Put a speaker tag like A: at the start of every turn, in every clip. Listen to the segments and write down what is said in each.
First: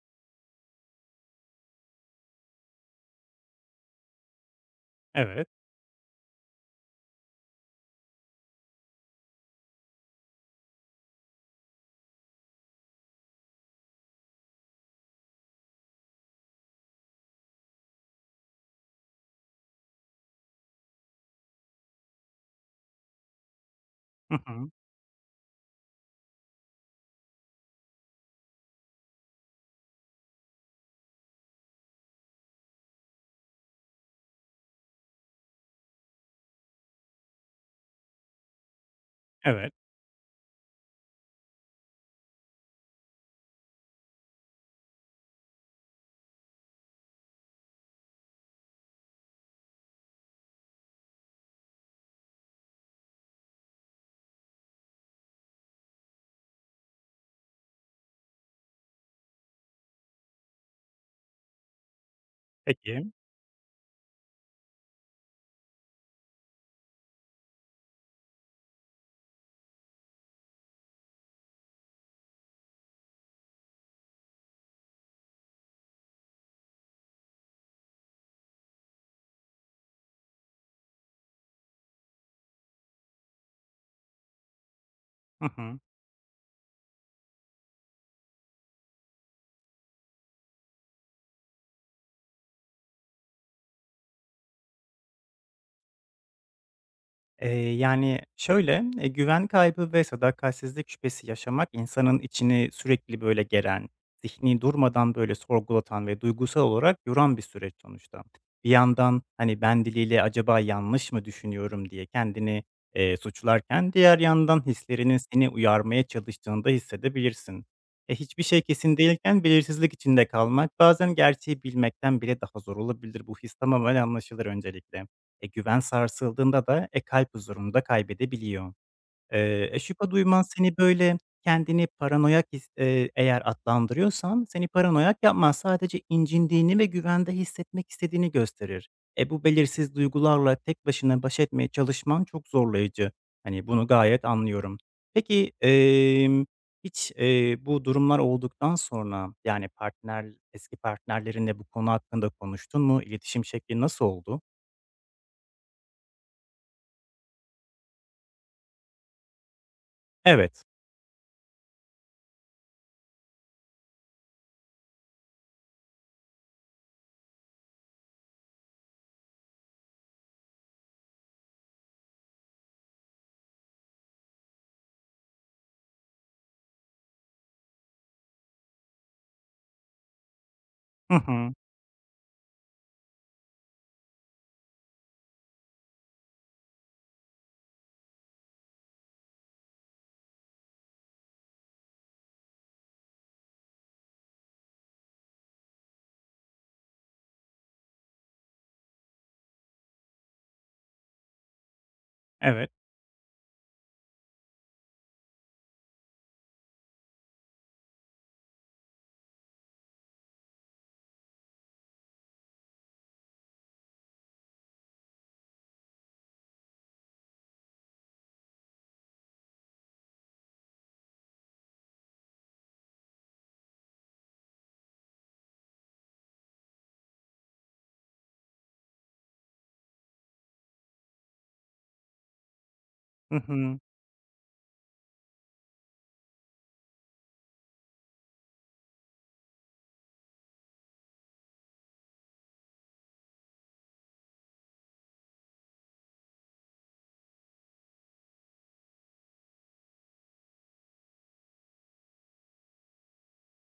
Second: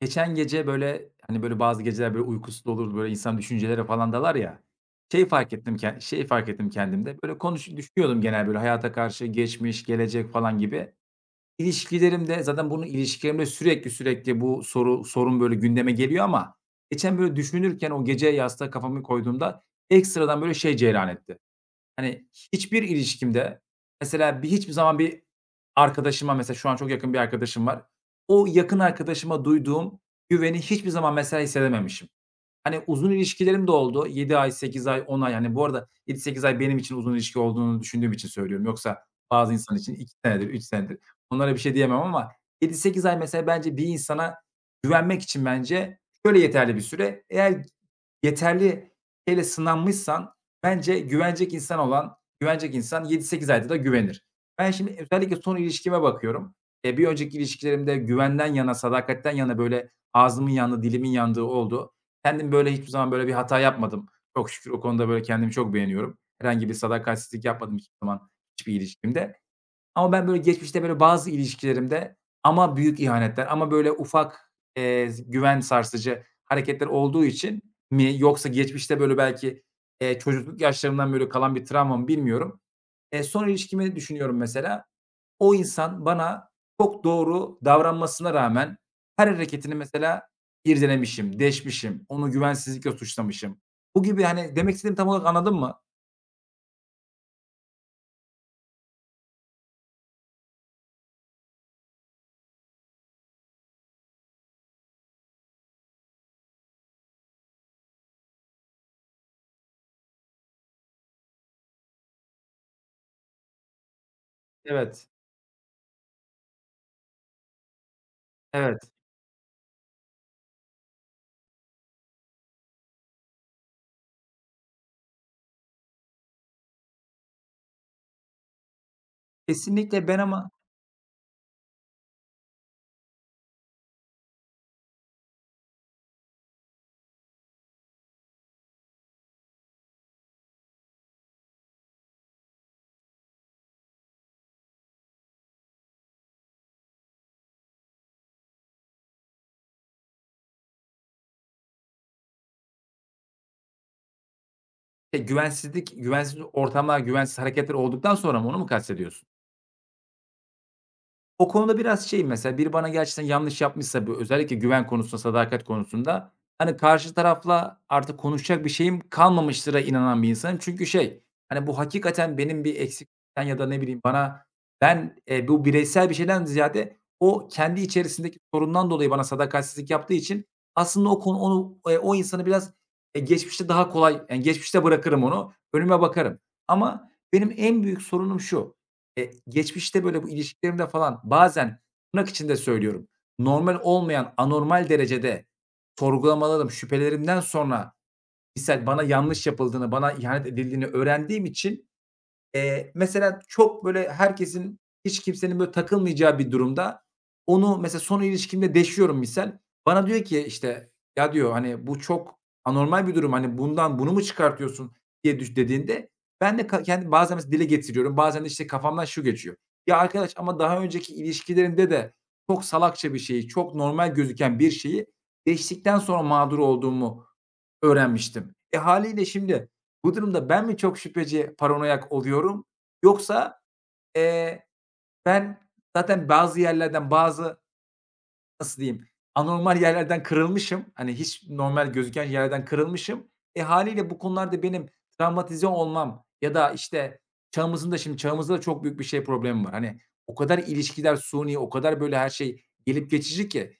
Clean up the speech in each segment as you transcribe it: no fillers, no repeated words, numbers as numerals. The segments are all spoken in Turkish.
A: Geçen gece, böyle, hani, böyle, bazı geceler, böyle, uykusuz olur, böyle, insan düşüncelere falan dalar ya. Şey
B: Evet.
A: fark ettim ken şey fark ettim kendimde, böyle, düşünüyordum genel, böyle, hayata karşı geçmiş, gelecek falan gibi. İlişkilerimde zaten bunu ilişkilerimde sürekli sürekli bu sorun, böyle, gündeme geliyor ama geçen, böyle, düşünürken o gece yastığa kafamı koyduğumda ekstradan, böyle, şey cereyan etti. Hani, hiçbir ilişkimde
B: Hı
A: mesela bir
B: hı.
A: hiçbir zaman bir arkadaşıma mesela şu an çok yakın bir arkadaşım var. O yakın arkadaşıma duyduğum güveni hiçbir zaman mesela hissedememişim. Hani, uzun ilişkilerim de oldu. Yedi ay, 8 ay, 10 ay. Hani, bu arada 7-8 ay benim için uzun ilişki olduğunu düşündüğüm için söylüyorum. Yoksa bazı
B: Evet.
A: insan için 2 senedir, 3 senedir. Onlara bir şey diyemem ama 7-8 ay mesela bence bir insana güvenmek için bence şöyle yeterli bir süre. Eğer yeterli şeyle sınanmışsan bence güvenecek insan 7-8 ayda da güvenir. Ben şimdi özellikle son ilişkime bakıyorum. Bir önceki ilişkilerimde güvenden yana, sadakatten yana böyle ağzımın yandı, dilimin yandığı oldu. Kendim böyle hiçbir
B: Peki.
A: zaman böyle bir hata yapmadım. Çok şükür o konuda böyle kendimi çok beğeniyorum. Herhangi bir sadakatsizlik yapmadım hiçbir zaman hiçbir ilişkimde. Ama ben böyle geçmişte böyle bazı ilişkilerimde ama büyük ihanetler ama böyle ufak, güven sarsıcı hareketler olduğu için mi yoksa geçmişte böyle belki, çocukluk yaşlarımdan böyle kalan bir travma mı bilmiyorum. Son ilişkimi düşünüyorum mesela.
B: Hı
A: O
B: hı.
A: insan bana çok doğru davranmasına rağmen her hareketini mesela irdelemişim, deşmişim, onu güvensizlikle suçlamışım. Bu gibi, hani, demek istediğimi tam olarak anladın mı?
B: Şöyle, güven kaybı ve sadakatsizlik şüphesi yaşamak insanın içini sürekli, böyle, geren, zihni durmadan, böyle, sorgulatan ve duygusal olarak yoran bir süreç sonuçta. Bir yandan, hani, ben diliyle acaba yanlış mı düşünüyorum diye kendini suçlarken diğer yandan
A: Evet,
B: hislerinin seni uyarmaya çalıştığını da hissedebilirsin. E, hiçbir şey
A: evet.
B: kesin değilken belirsizlik içinde kalmak bazen gerçeği bilmekten bile daha zor olabilir. Bu his tamamen anlaşılır öncelikle. E, güven sarsıldığında da e, kalp huzurunu da kaybedebiliyor. E,
A: Kesinlikle
B: şüphe
A: ben
B: duyman
A: ama
B: seni, böyle, kendini paranoyak his eğer adlandırıyorsan seni paranoyak yapmaz. Sadece incindiğini ve güvende hissetmek istediğini gösterir. E, bu belirsiz duygularla tek başına baş etmeye çalışman çok zorlayıcı. Hani, bunu gayet anlıyorum. Peki, hiç, bu durumlar olduktan sonra, yani, eski partnerlerinle bu konu hakkında konuştun mu? İletişim şekli nasıl oldu?
A: Güvensiz ortamlar, güvensiz hareketler olduktan sonra mı? Onu mu kastediyorsun?
B: Evet.
A: O konuda biraz şeyim mesela, biri bana gerçekten yanlış yapmışsa, bu özellikle güven konusunda, sadakat konusunda, hani, karşı tarafla artık konuşacak bir şeyim kalmamıştır'a inanan bir insanım. Çünkü şey, hani, bu hakikaten benim bir eksiklikten ya da ne bileyim ben, bu bireysel bir şeyden ziyade o kendi içerisindeki sorundan dolayı bana sadakatsizlik yaptığı için aslında
B: Hı
A: o konu
B: hı.
A: onu, o insanı biraz, geçmişte daha kolay, yani, geçmişte bırakırım onu, önüme bakarım. Ama benim en büyük sorunum şu: geçmişte böyle bu ilişkilerimde falan bazen tırnak içinde söylüyorum, normal olmayan anormal derecede sorgulamalarım, şüphelerimden sonra misal bana yanlış yapıldığını, bana ihanet edildiğini öğrendiğim için
B: Evet.
A: Mesela çok böyle herkesin, hiç kimsenin böyle takılmayacağı bir durumda onu mesela son ilişkimde deşiyorum misal. Bana diyor ki, işte, "Ya," diyor, "hani, bu çok anormal bir durum. Hani, bundan bunu mu çıkartıyorsun?" diye dediğinde ben de kendi bazen mesela dile getiriyorum. Bazen de, işte, kafamdan şu geçiyor. "Ya arkadaş ama daha önceki ilişkilerinde de çok salakça bir şeyi, çok normal gözüken bir şeyi deştikten sonra mağdur olduğumu öğrenmiştim. Hâliyle şimdi bu durumda ben mi çok şüpheci, paranoyak oluyorum
B: Hı
A: yoksa,
B: hı.
A: eee, ben zaten bazı yerlerden bazı nasıl diyeyim, anormal yerlerden kırılmışım. Hani, hiç normal gözüken yerlerden kırılmışım. Haliyle bu konularda benim travmatize olmam ya da, işte, çağımızın da şimdi çağımızda da çok büyük bir şey problemi var. Hani, o kadar ilişkiler suni, o kadar böyle her şey gelip geçici ki.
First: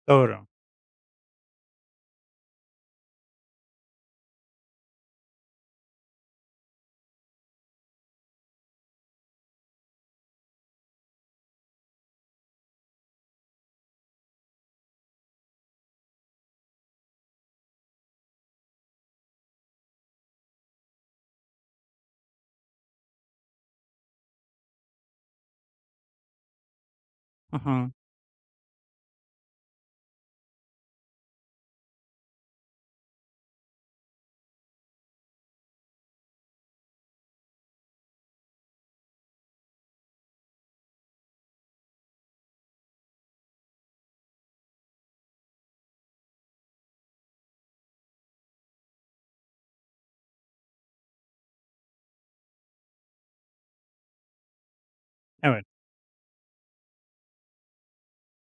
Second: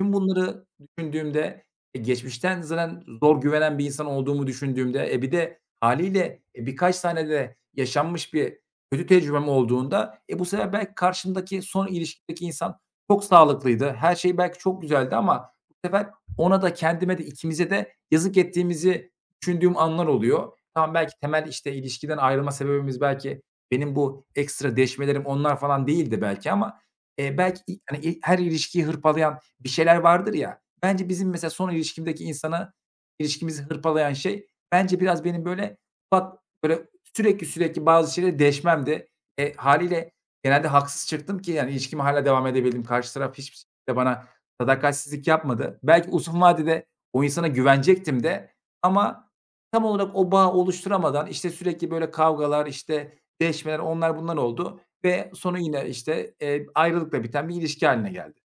A: Tüm
B: Doğru.
A: bunları düşündüğümde, geçmişten zaten zor güvenen bir insan olduğumu düşündüğümde, bir de haliyle birkaç tane de yaşanmış bir kötü tecrübem olduğunda, bu sefer belki karşımdaki son ilişkideki insan çok sağlıklıydı. Her şey belki çok güzeldi ama bu sefer ona da kendime de ikimize de yazık ettiğimizi düşündüğüm anlar oluyor. Tamam, belki temel, işte, ilişkiden ayrılma sebebimiz belki benim bu ekstra deşmelerim onlar falan değildi belki ama,
B: Hı
A: belki
B: hı.
A: hani, her ilişkiyi hırpalayan bir şeyler vardır ya. Bence bizim mesela son ilişkimdeki insana ilişkimizi hırpalayan şey bence biraz benim böyle bak böyle sürekli sürekli bazı şeyleri deşmemdi. E, hâliyle genelde haksız çıktım ki yani ilişkime hâlâ devam edebildim. Karşı taraf hiçbir şekilde bana sadakatsizlik yapmadı. Belki uzun vadede o insana güvenecektim de ama tam olarak o bağı oluşturamadan, işte, sürekli böyle kavgalar, işte, deşmeler, onlar bunlar oldu ve sonu
B: Evet.
A: yine, işte, ayrılıkla biten bir ilişki hâline geldi.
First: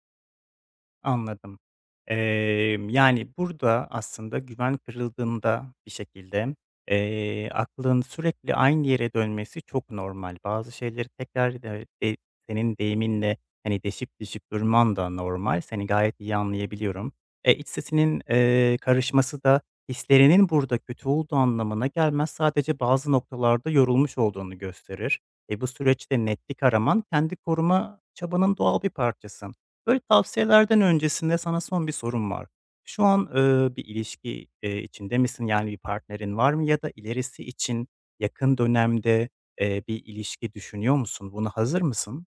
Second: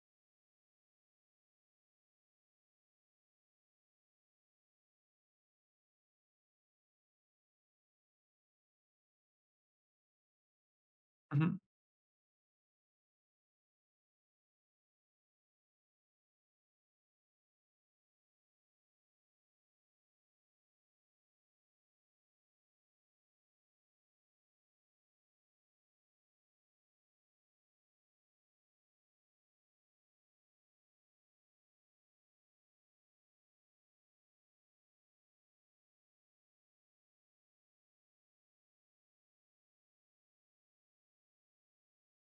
B: Anladım. Yani, burada aslında güven kırıldığında bir şekilde, aklın sürekli aynı yere dönmesi çok normal. Bazı şeyleri
A: Hı hı.
B: tekrar de de senin deyiminle, hani, deşip deşip durman da normal. Seni gayet iyi anlayabiliyorum. E, iç sesinin karışması da hislerinin burada kötü olduğu anlamına gelmez. Sadece bazı noktalarda yorulmuş olduğunu gösterir. E, bu süreçte netlik araman kendi koruma çabanın doğal bir parçası. Böyle tavsiyelerden öncesinde sana son bir sorum var. Şu an, bir ilişki içinde misin? Yani, bir partnerin var mı ya da ilerisi için yakın dönemde, bir ilişki düşünüyor musun? Buna hazır mısın?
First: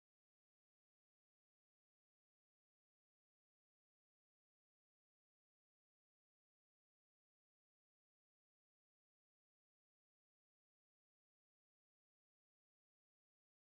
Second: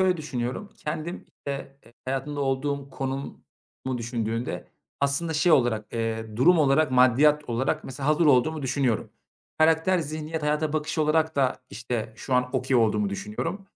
A: Şöyle düşünüyorum, kendim, işte, hayatımda olduğum konumu düşündüğünde aslında şey olarak, durum olarak, maddiyat olarak mesela hazır olduğumu düşünüyorum. Karakter, zihniyet, hayata bakış olarak da, işte, şu an okay olduğumu düşünüyorum.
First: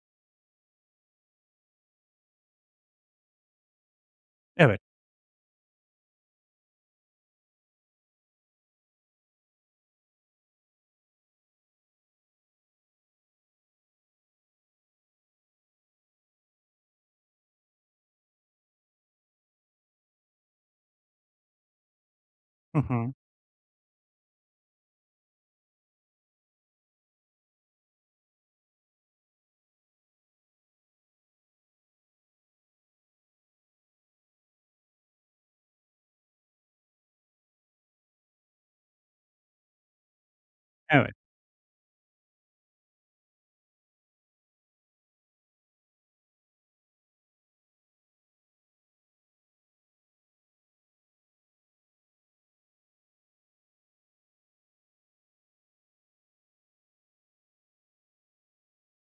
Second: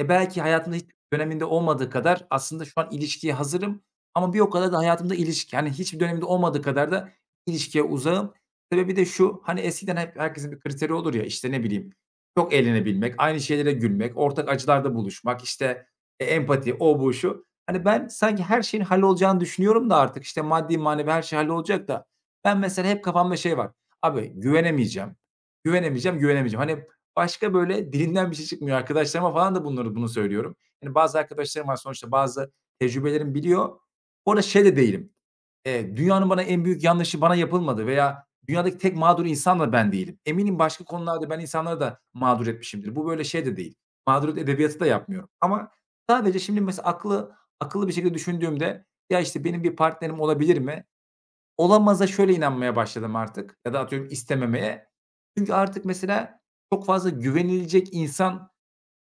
A: Belki hayatımda hiçbir döneminde olmadığı kadar aslında şu an ilişkiye hazırım ama bir o kadar da
B: Evet.
A: hayatımda ilişki, hani, hiçbir döneminde olmadığı kadar da ilişkiye uzağım. Sebebi de şu, hani, eskiden hep herkesin bir kriteri olur ya, işte, ne bileyim, çok eğlenebilmek, aynı şeylere gülmek, ortak acılarda buluşmak, işte, empati, o, bu, şu. Hani, ben sanki her şeyin hallolacağını düşünüyorum da artık, işte, maddi manevi her şey hallolacak da ben
B: Hı
A: mesela hep
B: hı.
A: kafamda şey var, abi güvenemeyeceğim, güvenemeyeceğim, güvenemeyeceğim. Hani, başka, böyle, dilinden bir şey çıkmıyor. Arkadaşlarıma falan da bunu söylüyorum. Yani bazı arkadaşlarım var sonuçta bazı tecrübelerim biliyor. Bu arada şey de değilim, dünyanın bana en büyük yanlışı bana yapılmadı veya dünyadaki tek mağdur insan da ben değilim. Eminim başka
B: Evet.
A: konularda ben insanları da mağdur etmişimdir. Bu böyle şey de değil, mağduriyet edebiyatı da yapmıyorum ama sadece şimdi mesela akıllı bir şekilde düşündüğümde, "Ya, işte, benim bir partnerim olabilir mi?" Olamaza şöyle inanmaya başladım artık ya da atıyorum istememeye. Çünkü artık mesela çok fazla güvenilecek insan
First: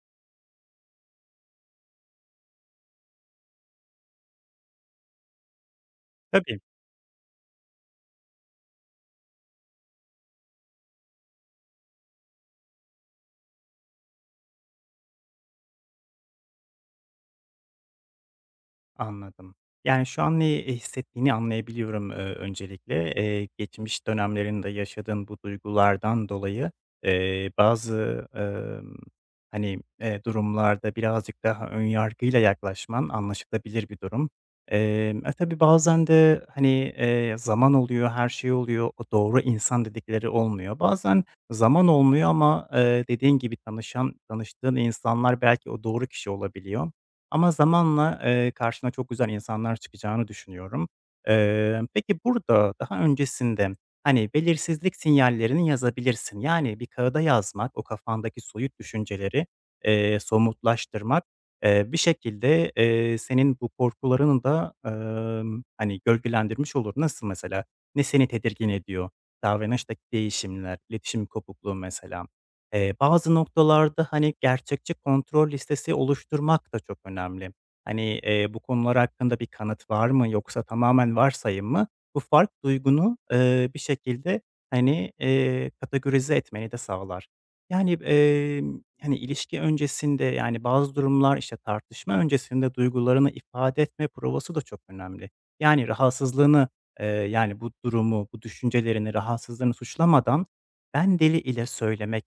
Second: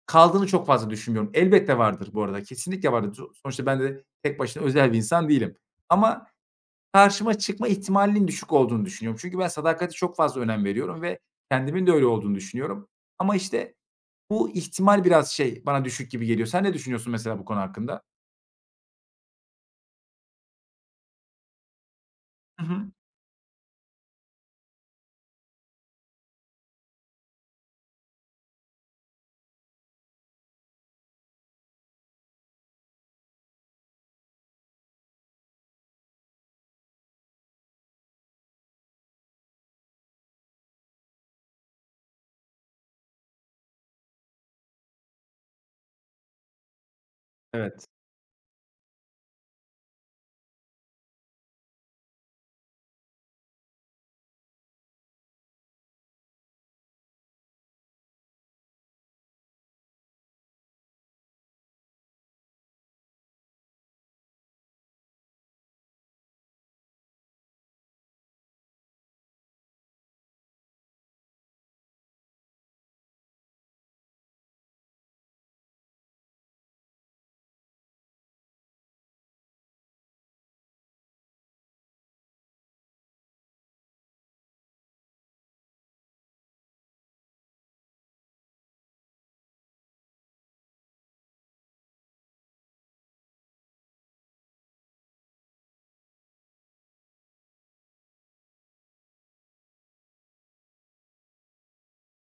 A: kaldığını çok fazla düşünmüyorum. Elbette vardır bu arada, kesinlikle vardır. Sonuçta ben de tek başına özel bir insan değilim. Ama
B: Tabii.
A: karşıma çıkma ihtimalinin düşük olduğunu düşünüyorum. Çünkü ben sadakati çok fazla önem veriyorum ve kendimin de öyle olduğunu düşünüyorum. Ama işte bu ihtimal biraz şey, bana düşük gibi geliyor. Sen ne düşünüyorsun mesela bu konu hakkında?
B: Anladım. Yani, şu an ne hissettiğini anlayabiliyorum,
A: Hı hı.
B: öncelikle. Geçmiş dönemlerinde yaşadığın bu duygulardan dolayı, bazı, hani, durumlarda birazcık daha ön yargıyla yaklaşman anlaşılabilir bir durum. E, tabii bazen de, hani, zaman oluyor, her şey oluyor, o doğru insan dedikleri olmuyor. Bazen zaman olmuyor ama, dediğin gibi tanıştığın insanlar belki o doğru kişi olabiliyor. Ama
A: Evet.
B: zamanla, karşına çok güzel insanlar çıkacağını düşünüyorum. Peki burada daha öncesinde, hani, belirsizlik sinyallerini yazabilirsin. Yani bir kağıda yazmak, o kafandaki soyut düşünceleri, somutlaştırmak, bir şekilde, senin bu korkularını da, hani, gölgelendirmiş olur. Nasıl mesela? Ne seni tedirgin ediyor? Davranıştaki değişimler, iletişim kopukluğu mesela. Bazı noktalarda, hani, gerçekçi kontrol listesi oluşturmak da çok önemli. Hani, bu konular hakkında bir kanıt var mı yoksa tamamen varsayım mı? Bu fark duygunu, bir şekilde, hani, kategorize etmeni de sağlar. Yani, hani, ilişki öncesinde, yani, bazı durumlar, işte, tartışma öncesinde duygularını ifade etme provası da çok önemli. Yani, rahatsızlığını, yani, bu durumu, bu düşüncelerini, rahatsızlığını suçlamadan ben deli ile söylemek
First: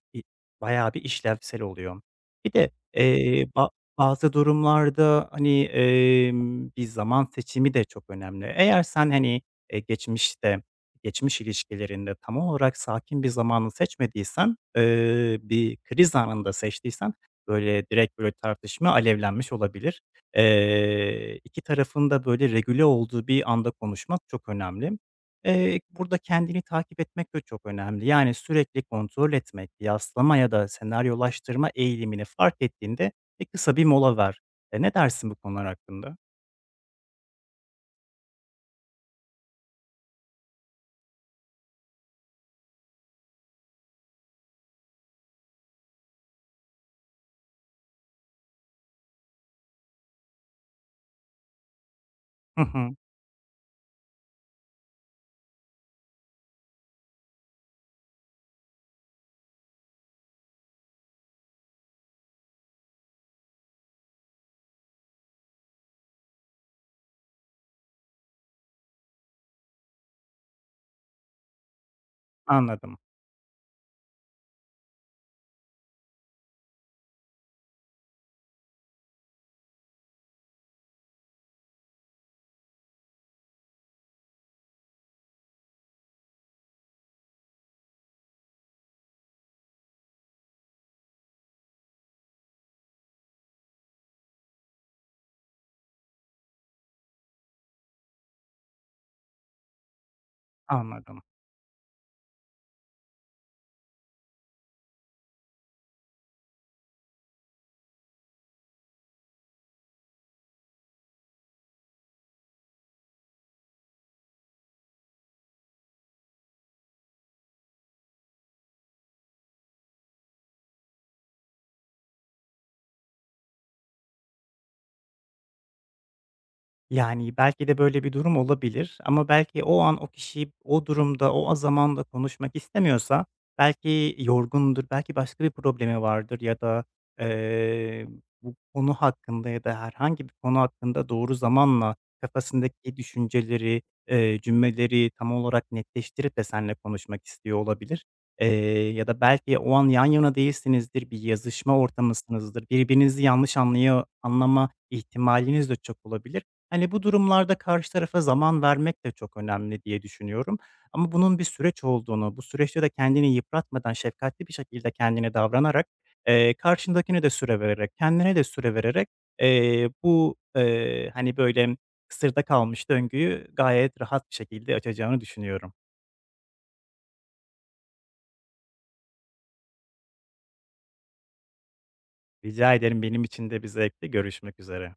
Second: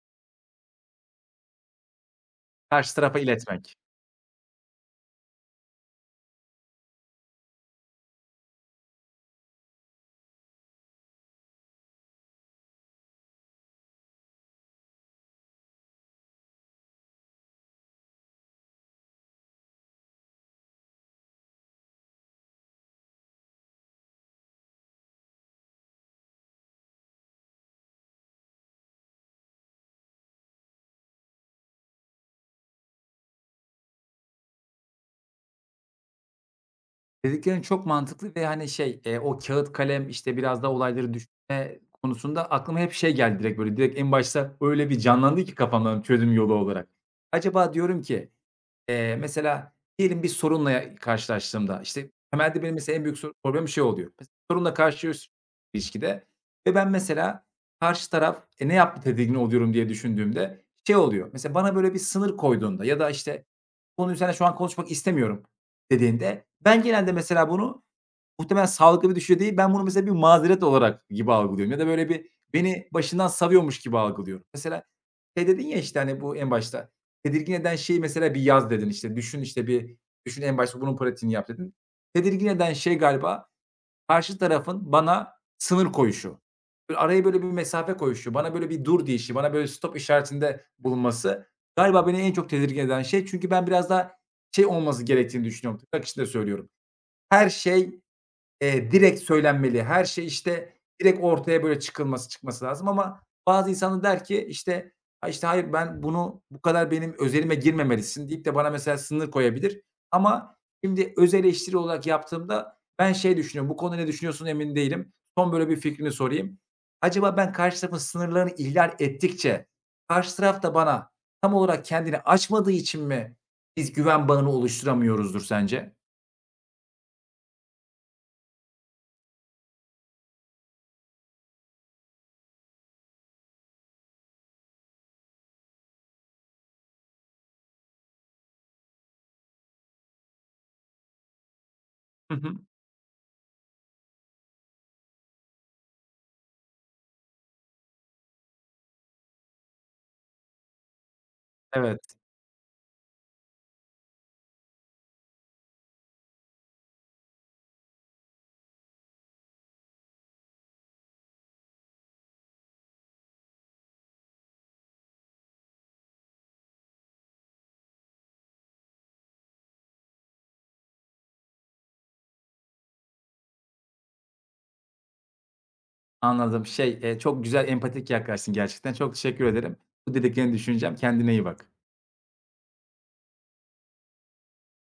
B: bayağı bir işlevsel oluyor. Bir de,
A: Karşı tarafa iletmek.
B: bazı durumlarda, hani, bir zaman seçimi de çok önemli. Eğer sen, hani, geçmişte, geçmiş ilişkilerinde tam olarak sakin bir zamanı seçmediysen, bir kriz anında seçtiysen, böyle, direkt, böyle, tartışma alevlenmiş olabilir. 2 tarafın da, böyle, regüle olduğu bir anda konuşmak çok önemli. Burada kendini takip etmek de çok önemli. Yani, sürekli kontrol etmek, kıyaslama ya da senaryolaştırma eğilimini fark ettiğinde, e, kısa bir mola ver. E, ne dersin bu konular hakkında?
A: Dediklerin çok mantıklı ve, hani, şey, o kağıt kalem, işte, biraz daha olayları düşünme konusunda aklıma hep şey geldi direkt, böyle, direkt en başta öyle bir canlandı ki kafamdan çözüm yolu olarak. Acaba diyorum ki, mesela diyelim bir sorunla ya karşılaştığımda, işte,
B: Hı
A: temelde benim
B: hı.
A: mesela en büyük problemim şey oluyor. Sorunla karşılaşıyorsun ilişkide ve ben mesela karşı taraf, ne yaptı tedirgin oluyorum diye düşündüğümde şey oluyor. Mesela bana, böyle, bir sınır koyduğunda ya da, işte, konuyu seninle şu an konuşmak istemiyorum dediğinde ben genelde mesela bunu muhtemelen sağlıklı bir düşünce değil, ben bunu mesela bir mazeret olarak gibi algılıyorum ya da böyle bir beni
B: Anladım,
A: başından savuyormuş gibi algılıyorum. Mesela şey dedin ya, işte, hani, bu en başta, tedirgin eden şey mesela bir yaz dedin, işte, düşün, işte, bir düşün en başta bunun pratiğini yap dedin. Tedirgin eden şey galiba karşı tarafın bana sınır koyuşu. Böyle araya böyle bir mesafe koyuşu, bana böyle bir dur deyişi, bana böyle stop işaretinde bulunması galiba beni en çok tedirgin eden şey. Çünkü ben biraz daha şey olması gerektiğini düşünüyorum, tırnak içinde söylüyorum. Her şey direkt söylenmeli. Her şey, işte,
B: anladım.
A: direkt ortaya böyle çıkması lazım ama bazı insanı der ki, işte, "Ha, işte, hayır, ben bunu bu kadar benim özelime girmemelisin." deyip de bana mesela sınır koyabilir ama şimdi öz eleştiri olarak yaptığımda ben şey düşünüyorum, "Bu konuda ne düşünüyorsun, emin değilim. Son böyle bir fikrini sorayım." Acaba ben karşı tarafın sınırlarını ihlal ettikçe karşı taraf da bana tam olarak kendini açmadığı için mi biz güven bağını oluşturamıyoruzdur sence?
B: Yani, belki de böyle bir durum olabilir ama belki o an o kişi o durumda, o zamanda konuşmak istemiyorsa belki yorgundur, belki başka bir problemi vardır ya da, eee, bu konu hakkında ya da herhangi bir konu hakkında doğru zamanla
A: Hı hı.
B: kafasındaki düşünceleri, cümleleri tam olarak netleştirip de seninle konuşmak istiyor olabilir. Ya da belki o an yan yana değilsinizdir, bir yazışma
A: Evet.
B: ortamısınızdır, birbirinizi yanlış anlıyor anlama ihtimaliniz de çok olabilir. Hani, bu durumlarda karşı tarafa zaman vermek de çok önemli diye düşünüyorum ama bunun bir süreç olduğunu, bu süreçte de kendini yıpratmadan şefkatli bir şekilde kendine davranarak, karşındakine de süre vererek, kendine de süre vererek, bu, hani, böyle, kısırda kalmış döngüyü gayet rahat bir şekilde açacağını düşünüyorum.
A: Anladım. Şey, çok güzel empatik yaklaştın gerçekten. Çok teşekkür ederim. Bu dediklerini düşüneceğim. Kendine iyi bak.
B: Rica ederim, benim için de bir zevkti. Görüşmek üzere.